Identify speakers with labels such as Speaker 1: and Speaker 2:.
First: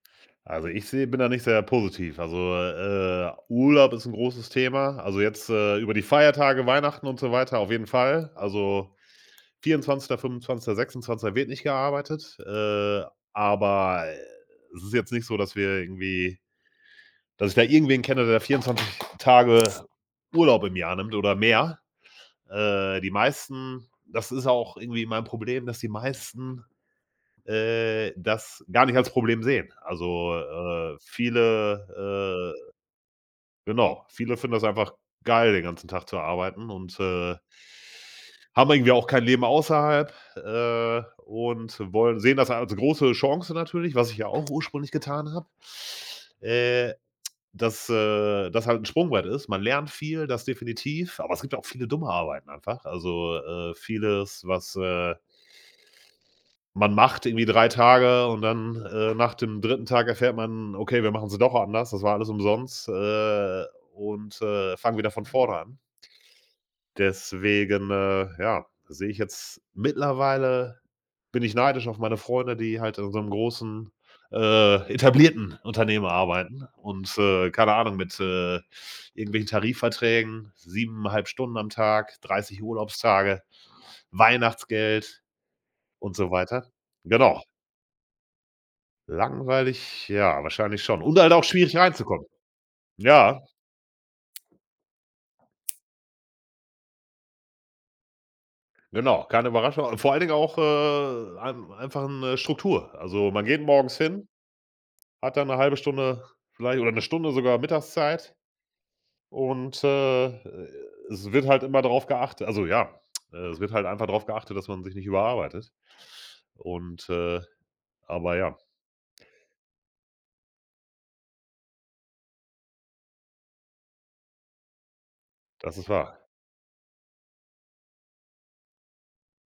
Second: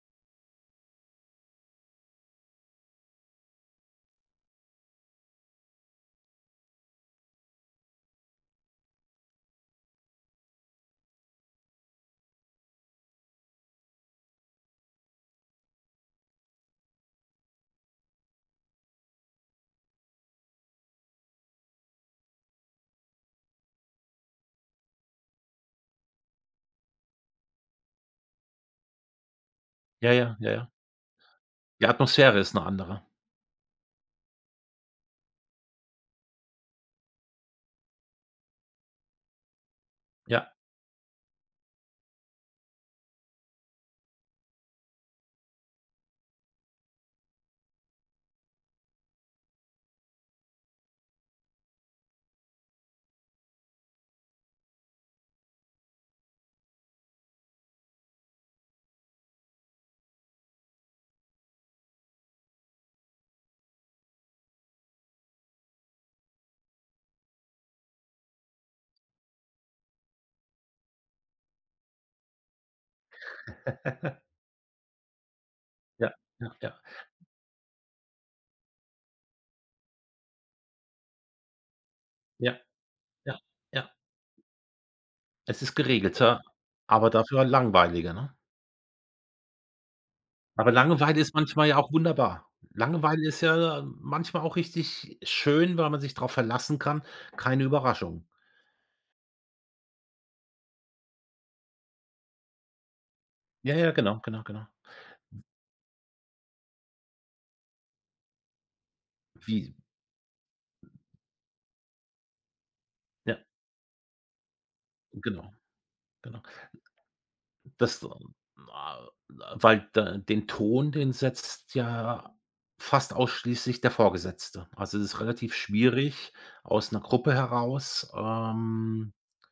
Speaker 1: Also ich sehe bin da nicht sehr positiv. Also, äh, äh, Urlaub ist 'n großes Thema. Also jetzt, äh, über die Feiertage, Weihnachten und so weiter, auf jeden Fall. Also 24., 25., 26. wird nicht gearbeitet, äh, aber es ist jetzt nicht so, dass wir irgendwie dass ich da irgendwen kenne, der 24 Tage Urlaub im Jahr nimmt oder mehr. Äh, die meisten das ist auch irgendwie mein Problem, dass die meisten, äh, das gar nicht als Problem sehen.
Speaker 2: Ja,
Speaker 1: Also,
Speaker 2: ja, ja.
Speaker 1: äh, viele
Speaker 2: Die Atmosphäre ist 'ne
Speaker 1: äh,
Speaker 2: andere.
Speaker 1: genau, viele finden das einfach geil, den ganzen Tag zu arbeiten und, äh haben irgendwie auch kein Leben außerhalb,
Speaker 2: Ja.
Speaker 1: äh, und wollen sehen das als große Chance natürlich, was ich ja auch ursprünglich getan habe, äh, dass, äh, das halt 'n Sprungbrett ist. Man lernt viel, das definitiv, aber es gibt ja auch viele dumme Arbeiten einfach. Also, äh, vieles, was, äh man macht irgendwie 3 Tage und dann, äh, nach dem 3. Tag erfährt man: „Okay, wir machen sie doch anders, das war alles umsonst, äh, und, äh, fangen wieder von vorne an.“ Deswegen, äh, ja, sehe ich jetzt mittlerweile, bin ich neidisch auf meine Freunde, die halt in so 'nem großen, äh, etablierten Unternehmen
Speaker 2: Ja, ja,
Speaker 1: arbeiten
Speaker 2: ja.
Speaker 1: und, äh, keine Ahnung, mit, äh, irgendwelchen Tarifverträgen, 7 1/2 Stunden am Tag,
Speaker 2: Ja,
Speaker 1: 30
Speaker 2: ja,
Speaker 1: Urlaubstage,
Speaker 2: ja.
Speaker 1: Weihnachtsgeld
Speaker 2: Es ist
Speaker 1: und so
Speaker 2: geregelter,
Speaker 1: weiter.
Speaker 2: aber
Speaker 1: Genau.
Speaker 2: dafür langweiliger, ne?
Speaker 1: Langweilig, ja,
Speaker 2: Aber
Speaker 1: wahrscheinlich schon und
Speaker 2: Langeweile
Speaker 1: halt
Speaker 2: ist
Speaker 1: auch
Speaker 2: manchmal
Speaker 1: schwierig
Speaker 2: ja auch
Speaker 1: reinzukommen.
Speaker 2: wunderbar. Langweile
Speaker 1: Ja.
Speaker 2: ist ja manchmal auch richtig schön, weil man sich drauf verlassen kann, keine Überraschungen.
Speaker 1: Genau, keine Überraschung vor allen Dingen auch, äh, ein einfach 'ne Struktur. Also, man geht
Speaker 2: Ja, ja,
Speaker 1: morgens
Speaker 2: genau,
Speaker 1: hin,
Speaker 2: genau, genau.
Speaker 1: hat
Speaker 2: W
Speaker 1: dann 'ne 1/2 Stunde vielleicht oder 'ne Stunde sogar Mittagszeit
Speaker 2: Wie?
Speaker 1: und, äh, e e es wird halt immer drauf geachtet also ja, äh,
Speaker 2: Ja.
Speaker 1: es wird halt einfach drauf geachtet, dass man sich nicht
Speaker 2: Genau,
Speaker 1: überarbeitet.
Speaker 2: genau.
Speaker 1: Und, äh
Speaker 2: Das,
Speaker 1: aber ja.
Speaker 2: a weil da den Ton, den setzt ja fast ausschließlich der Vorgesetzte. Also es ist relativ
Speaker 1: Das ist wahr.
Speaker 2: schwierig aus 'ner Gruppe heraus, ähm